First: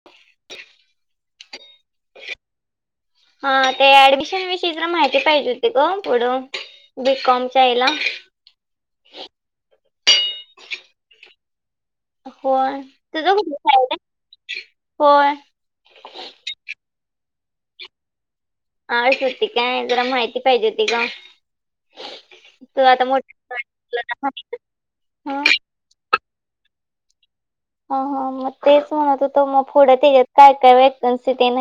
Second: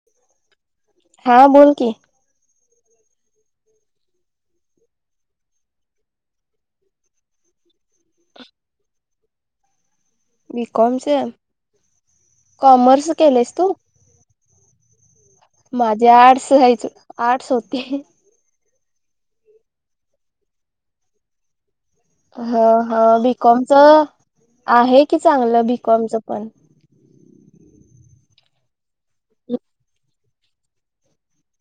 [unintelligible] हा बोल की हा ते ऍडमिशन विषयी जरा माहिती पाहिजे होती ग पुढं बीकॉमच्या याला वीिकॉमच्या होय त खु तू होय माझे आर्ट्स यायच आर्टस होते आच होती काय जरा माहिती पाहिजे होती का हा हा बिकॉमच आहे की हा चांगलं बीिकॉमच पण हा हा मग तेच म्हणत होतो मग पुढच्यात काय काय वेकन्सी देण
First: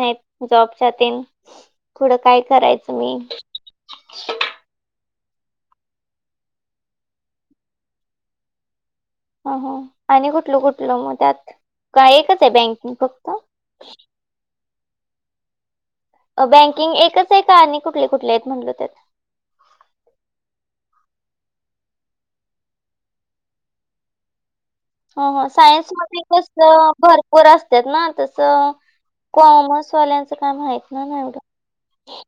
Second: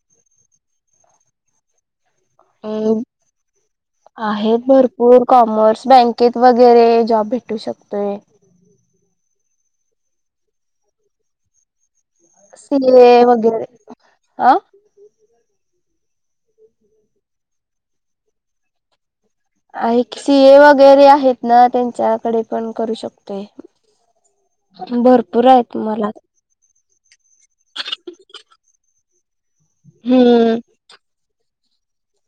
जॉबच्याात पुथडं काय करायचं अम मी आहेत भरपूर कॉमर्स बँकेत वगैरे जॉब भेटू शकतोय ह आणि कुठलं कुठलं मग त्यात काय सीर वगैरे हह बँकिंग एकच आहे का आणि कुठले कुठले आहेत म्हणलो त्यात आहे सी ए वगैरे आहेत ना त्यांच्याकडे पण करू शकते ह भरपूर ह आहेत त मला सायन्समध्ये भरपूर असतात ना तसं कॉमर्स वाल्यांचं काय हम्म माहित नाही नाही एा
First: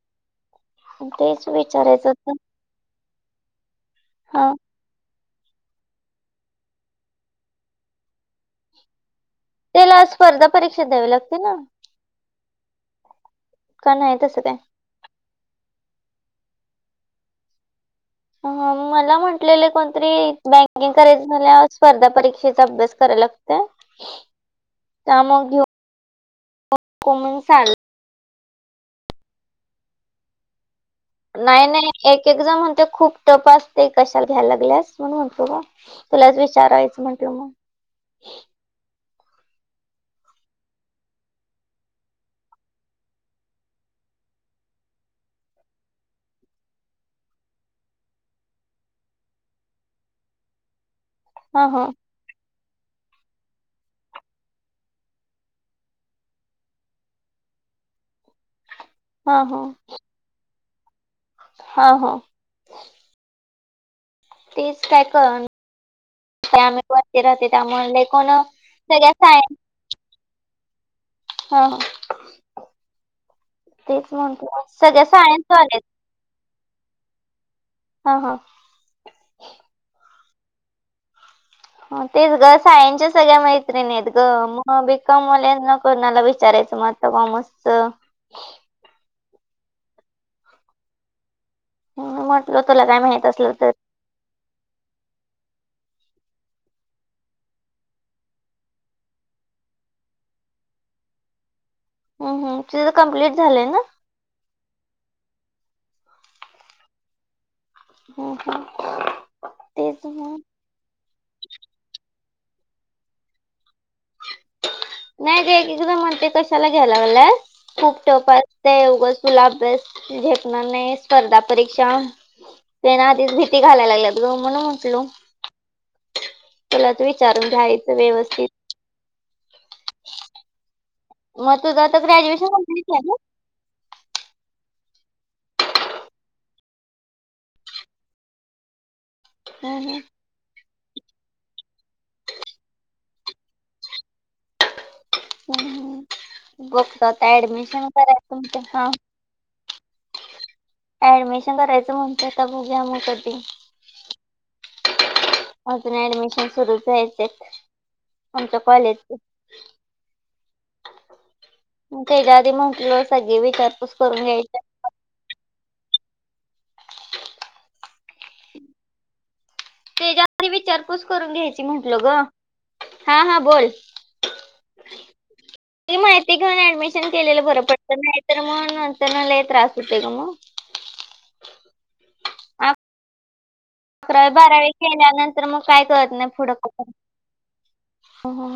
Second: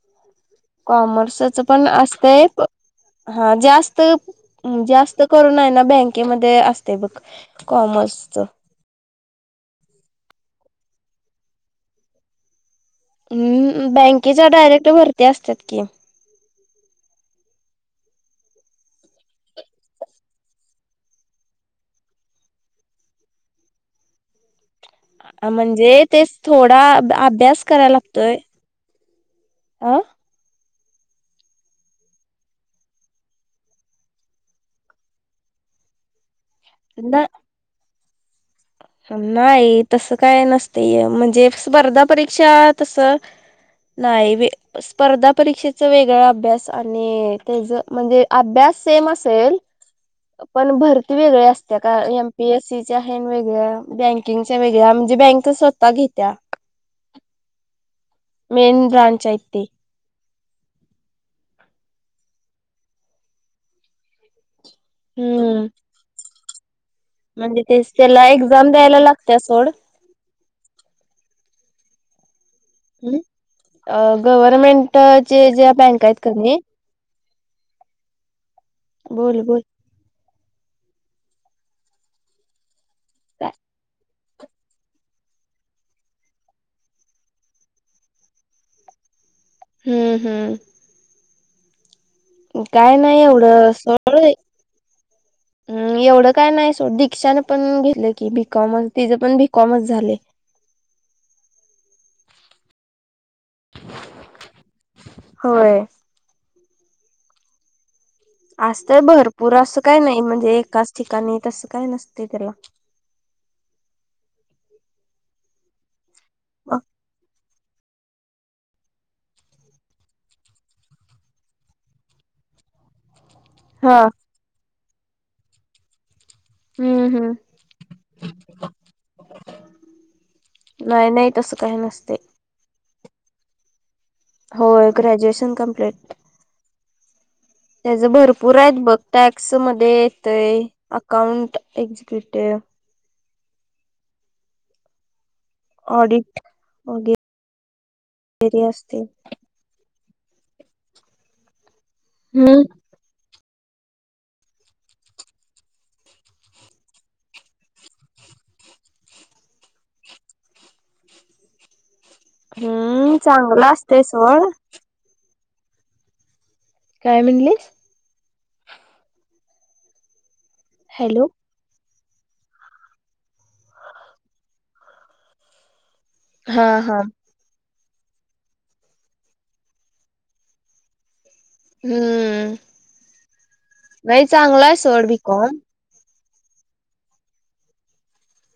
कॉमर्सच पण होत असतय हा जास्त हा जास्त करून आहे ना बँकेमध्ये असते बघ कॉमर्सच त्याला स्पर्धा परीक्षा द्यावी लागते ना का हम् नाही तसं बँकेच्या काय डायरेक्ट भरती असतात की मला म्हटलेलं कोणतरी बँकिंग करायचं झाल्या स्पर्धा परीक्षेचा अभ्यास करायला लागत का म्हणजे तेच थोडा नको म्हणून अभ्यास चाल कराय लागतोय अ नाही नाही एक एकदाा म्हणते खूप टप असते कशाला घ्यायला लागल्यास म्हण म्हणतो बा तुलाच विचारायचं म्हटलं मग नाही तसं काय नसतय हे म्हणजे स्पर्धा परीक्षा तस नाही बी स्पर्धा परीक्षेचा वेगळा अभ्यास आणि त्याच म्हणजे अभ्यास सेम असेल पण भरती वेगळ्या हा असत्या हा का एमपीएससीच्या वेगळ्या बँकिंगच्या वेगळ्या म्हणजे बँक स्वतः घेत्या मेन ब्रांच आहेत हा हा ते हा हा तेच काय हम्म. कळना [inaudible] राहते म्हणजे त्यामुळे तेच लय त्याला कोण एक्झाम द्यायला सगळ्या लागत्या सायन सोड. हा ह अ तेच म्हणत सगळ्या गव्हर्मेंटचे सायन्स वाल्या ज्या आहेत बँक कणी हा हा बोल बोल ह तेच ग सायन्सच्या सगळ्या काय मैत्रिणी आहेत ग मग बीकॉम वाल्यांना कोणाला विचारायचं म आता कॉमर्सच हम्म हम्म म्हटलं तुला काय नाही माहित असलं एवढं तर [inaudible] [inaudible] हम एवढं काय नाही सोड दीक्षाने पण घेतलं की बीकॉमच तिज पण बीकॉमच झालंय ह हम तिज कम्प्लीट झालंय ना? होय हम्म हम्म असतय भरपूर असं काय तेच नाही मग म्हणजे एकाच ठिकाणी तसं काय नसतय त्याला नाही ग एकेकदा म्हणते कशाला घ्यायलागल्यास खूप टफ असतय उगच तुला अभ्यास झेपणार नाही स्पर्धा परीक्षा ते ना आधीच भीती घालाय हा. लागल्यात ग म्हणून म्हटलो तुलाच हम्म हम्म विचारून घ्यायचं व्यवस्थित नाही नाही तसं मग तुझ काही नसतय ग्रॅज्युएशन कंप्लीट हाय ना होय ग्रॅज्युएशन कम्प्लीट त्याज भरपूर आहेत बघ टॅक्स हम्म मध्ये हम्म येतय अकाउंट एक्झिक्युटिव ऑडिट ह बघतो वगैरे आत्ता ऍडमिशन करा [inaudible] हा असते. ऍडमिशन करायचं म्हणतोय आता बघूया मग कधी अजून ऍडमिशन सुरूच व्हायचेय आमच्या कॉलेजच त्याज्या आधी म्हटलो हम्म सगळी चांगलं विचारपूस असतय करून सोड. घ्यायच काय म्हणलीस त्याज्या आधी विचारपूस हॅलो. करून घ्यायची म्हटलो ग हा हा बोल ते मा ते ग हा हा. ऍडमिशन केलेलं बरं पडत नाही तर मग नंतरन लय त्रास होते ग मग हम्म नाही अकरावी चांगला आहे सोड बी बारावीकेल्यानंतर कॉम मग काय कळत नाही फूड का ह ह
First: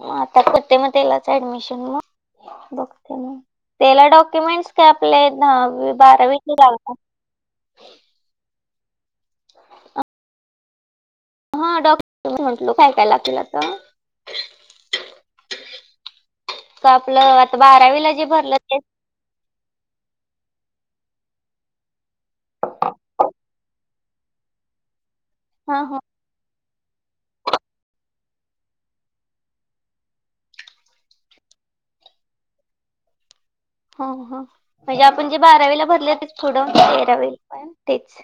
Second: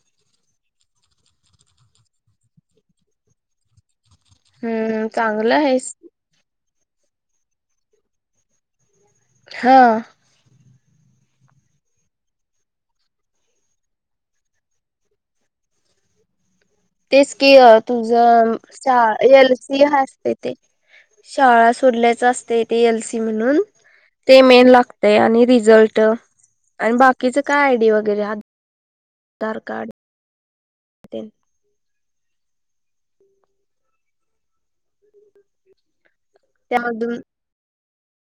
म आता करते मग त्यालाच ऍडमिशन मग बघते मग त्याला डॉक्युमेंट्स काय हम्म आपले चांगलं दहावी आहेस. बारावीची लागणार हा हा डॉ [inaudible] म्हटलो काय काय लागतील आत्ता का आपलं तेच की आता आ बारावीला जे तुझं भरलं तेच सा एल सी असते ते शाळा सोडल्याच असते ते एल सी म्हणून ते मेन लागतय आणि हा हा रिझल्ट आणि बाकीचं काय आय डी वगैरे आधार कार्ड तेन हो ह म्हणजे आपण जे बारावीला भरले ते थोडं त्यामधून तेराविला पण तेच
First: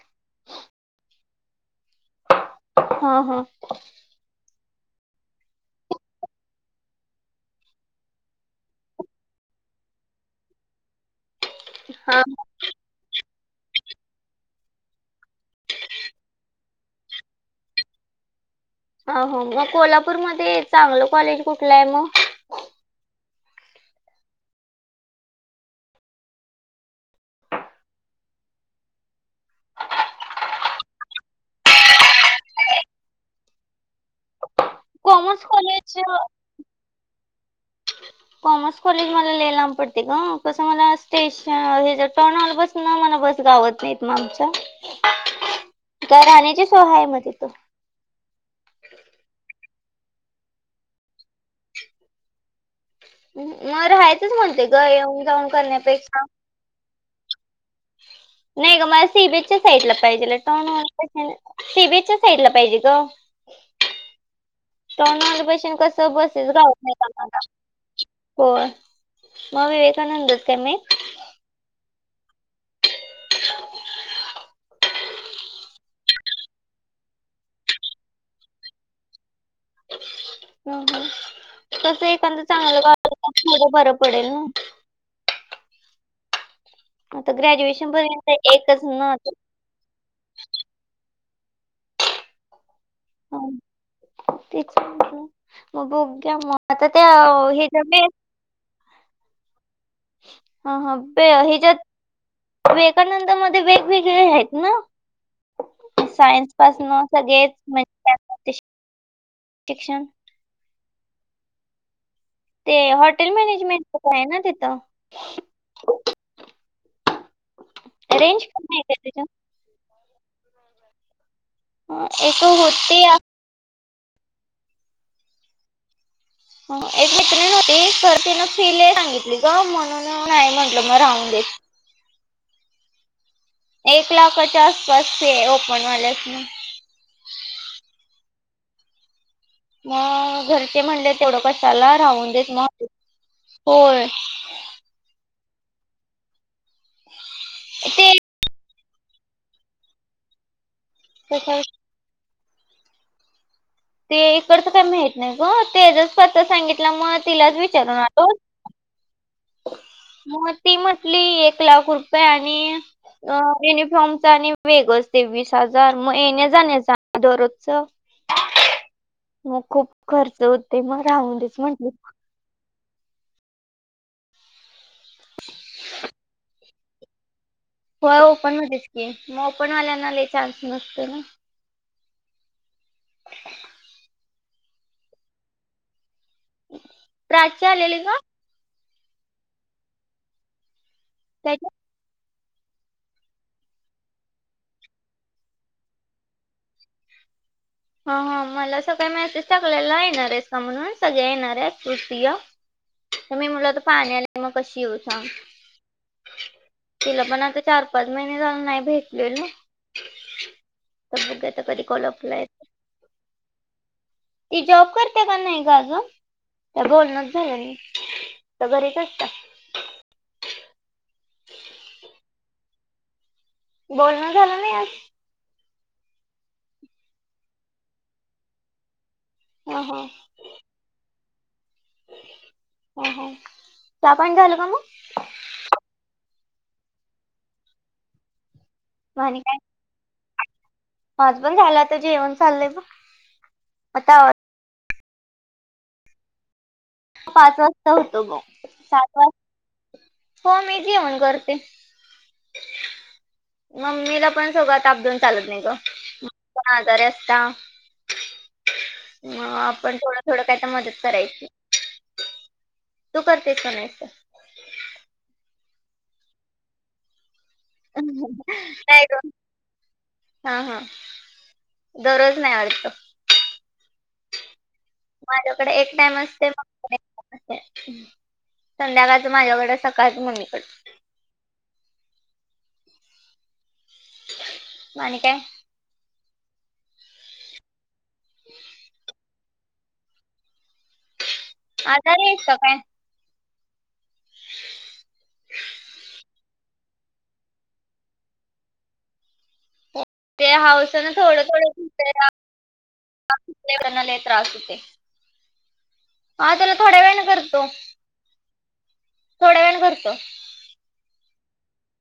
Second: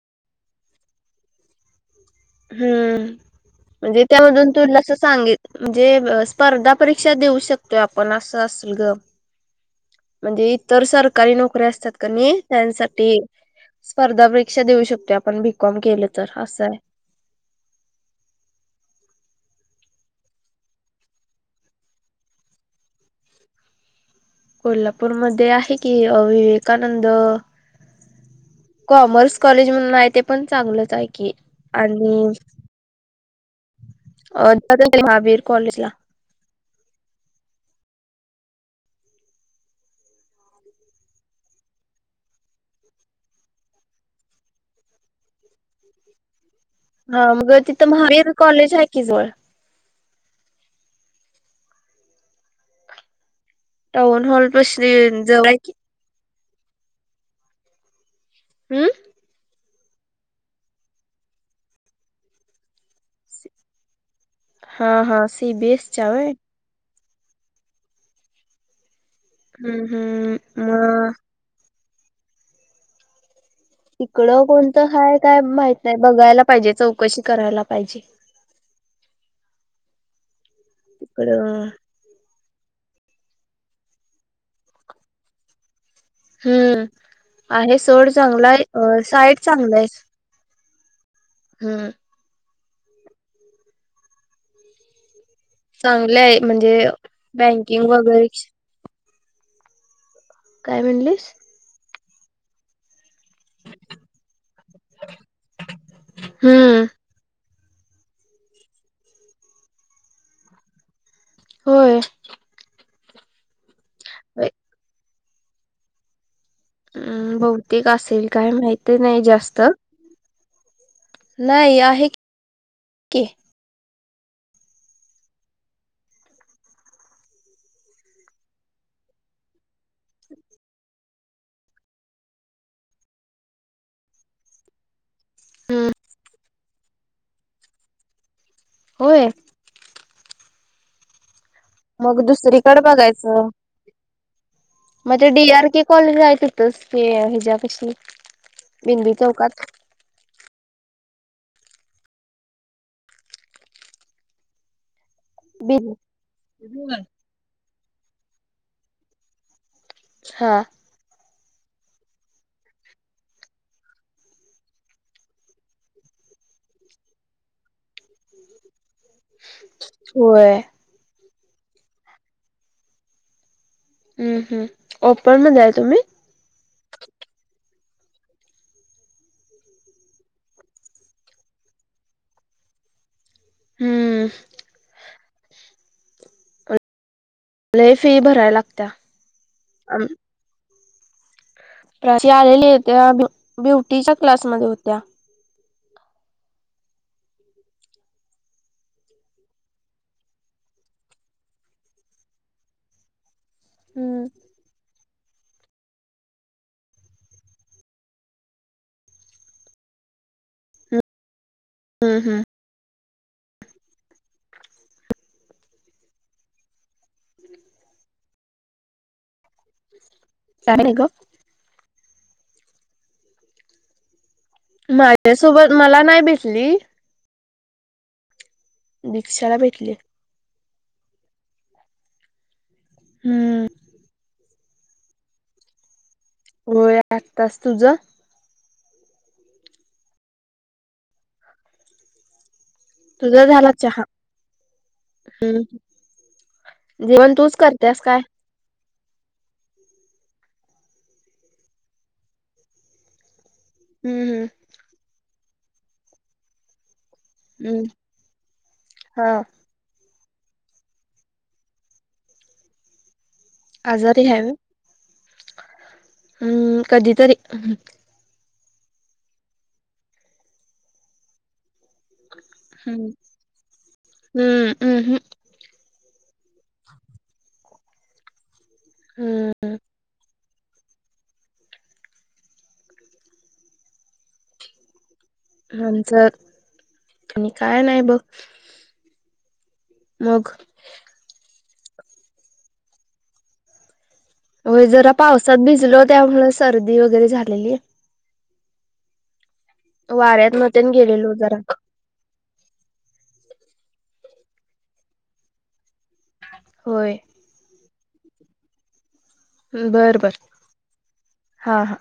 हम्म हा हा म्हणजे त्यामधून तुला अस सांगेल म्हणजे स्पर्धा परीक्षा देऊ शकतोय आपण असं असल ग. म्हणजे इतर सरकारी नोकरी असतात का हा नाही. त्यांसाठी स्पर्धा परीक्षा देऊ शकतो आपण बीकॉम केलं तर असं आहे. अ हो मग कोल्हापूरमध्येध्ये चांगलं कॉलेज कुठलं आहे मग. कोल्हापूरमध्ये आहे की विवेकानंद कॉमर्स कॉलेज म्हणून आहे ते पण चांगलंच आहे की आणि [inaudible] अ जात महावीर कॉलेज ला. [unintelligible] कॉमर्स कॉलेज मला ले लाब पडते ग कसं मला स्टेशन हे ज टर्न आलं बस मला बस गावत नाहीत मग आमच्या राहण्याची हा मग तिथं महावीर कॉलेज आहे की जवळ मग टाऊन राहायचंच हॉल म्हणते ग येऊन पाशी जवळ जाऊन आहे की करण्यापेक्षा नाही का हम्म म सी बेच साईड ला पाहिजे सीबीच्या साईड ला पाहिजे ग हा हा तणा ब कस सीबीएसच्या व्हय बसेस गावत नाही कोण मग हम्म हम्म विवेकानंदते मी मग तिकडं कोणतं हय काय माहित नाही बघायला पाहिजे चौकशी करायला पाहिजे. [inaudible] इकड. तस एखाद चांगलंं बरं पडेल ना. हम्म आता आहे ग्रॅज्युएशन सड पर्यंत चांगला एकच आहे ना साईड चांगलं आहे. हम्म. ह तेच मग चांगले बघ्या आहे मग म्हणजे आता त्या हे बँकिंग जम वगैरे हा काय हा म्हणलीस? हच्यात वकानंदमध्येध्ये वेगवेगळे आहेत ना. सायन्स पास हम्म न सगळेच म्हणजे. ठीिकश. होय ते हॉटेल मॅनेजमेंटच काय आहे ना तिथं हम् बहतेिक असेल रेंज काय कमी आहे माहित का नाही तिथं जास्त. नाही आहे एक तर होते. की एक मित्री नव्हती तर तिन फीले सांगितली का म्हणून नाही म्हंटलं मग राहून देत. एक लाखच्या आसपासचे ओपन वाल्यासन होय. मग घरचे म्हणले तेवढं कशाला मग राहून देत दुसरीकडे मग बघायचं. होय. मग ते डी आर के कॉलेज आहे तथच हे हच्या कशी. ते भिंदी चौकात. तस. ते इकडचं काय माहत नाही ग बि तेजच पत सांगितलं मग तिलाच विचारून आलो. मग हा ती म्हटली एक लाख रुपये आणि अ युनिफॉर्मचा आणि वेग असते वीस हजार मग येणे जाणे दरोजच. मग खूप खर्च होय होते मग राहून देच म्हटले. हम् हम् ओपन मध्ये आहे तुम्ही. हो ओपन मच की मग ओपन वाल्यांना चान्स नसत ना. हम्म. प्राची आलेली का फी भराय लागत. त्या. प्र आलेले हो त्या्या ब्युटीच्या क्लासमध्ये होत्या. हा हा मला असं काय मेसेज टाकलेला येणार आहेस का म्हणून सगळे येणार आहे तृतीय. तर मी मुला तर हम्म पाण्याला मग कशी येऊ सांग. तिला पण आता चार पाच महिने झाले नाही भेटलेलो. तर बघता कधी हम्म कलपला हम्म येत. ती जॉब करते का नाही ग आजुन तर बोलणच झालं नाही का घरीच असतात. [inaudible] चालेल ग. [inaudible] बोलण झालं नाही आज माझ्या सोबत मला नाही भेटली. दिक्षाला हा भेटले. हा हा हा हम्म चहापाणी झालं का मग. होय आताच तुझं? म आणि काय. [unintelligible] पण झाला आता जेवण चाललंय बघ. तुझा झाला चहा आता आवाज हम्म. पाच वाजता होतो मग सात वाज हो मी जेवन करते. हम्म मम्मीला हम्म पण सगळा ताप देऊन चालत नाही ग. त्या आजारी असता हम्म हा मग आपण थोडं थोडं काय त मदत करायची. तू करतेस का नाही अस. ह्याव. हम्म कधीतरी. काय ग हा हा. दररोज नाही आवडत का हम्म हम्म हम्म माझ कडे एक टाइम असते मग [unintelligible] संध्याकाळच माझ्याकडे सकाळच मम्मीकडे. आणि काय? आमच आणि काय नाही बघ. मग. आजारी आहेस का काय. होय जरा पावसात भिजलो त्यामुळं सर्दी वगैरे झालेली. वाऱ्यात ते न तेन हाऊसन गेलेलो थोड जरा थोड [unintelligible] त्रास होते. आ त्याला थोड्या होय. वेळाने करतो. थोड्या वेळाने करतो. बरं बरं हा हा.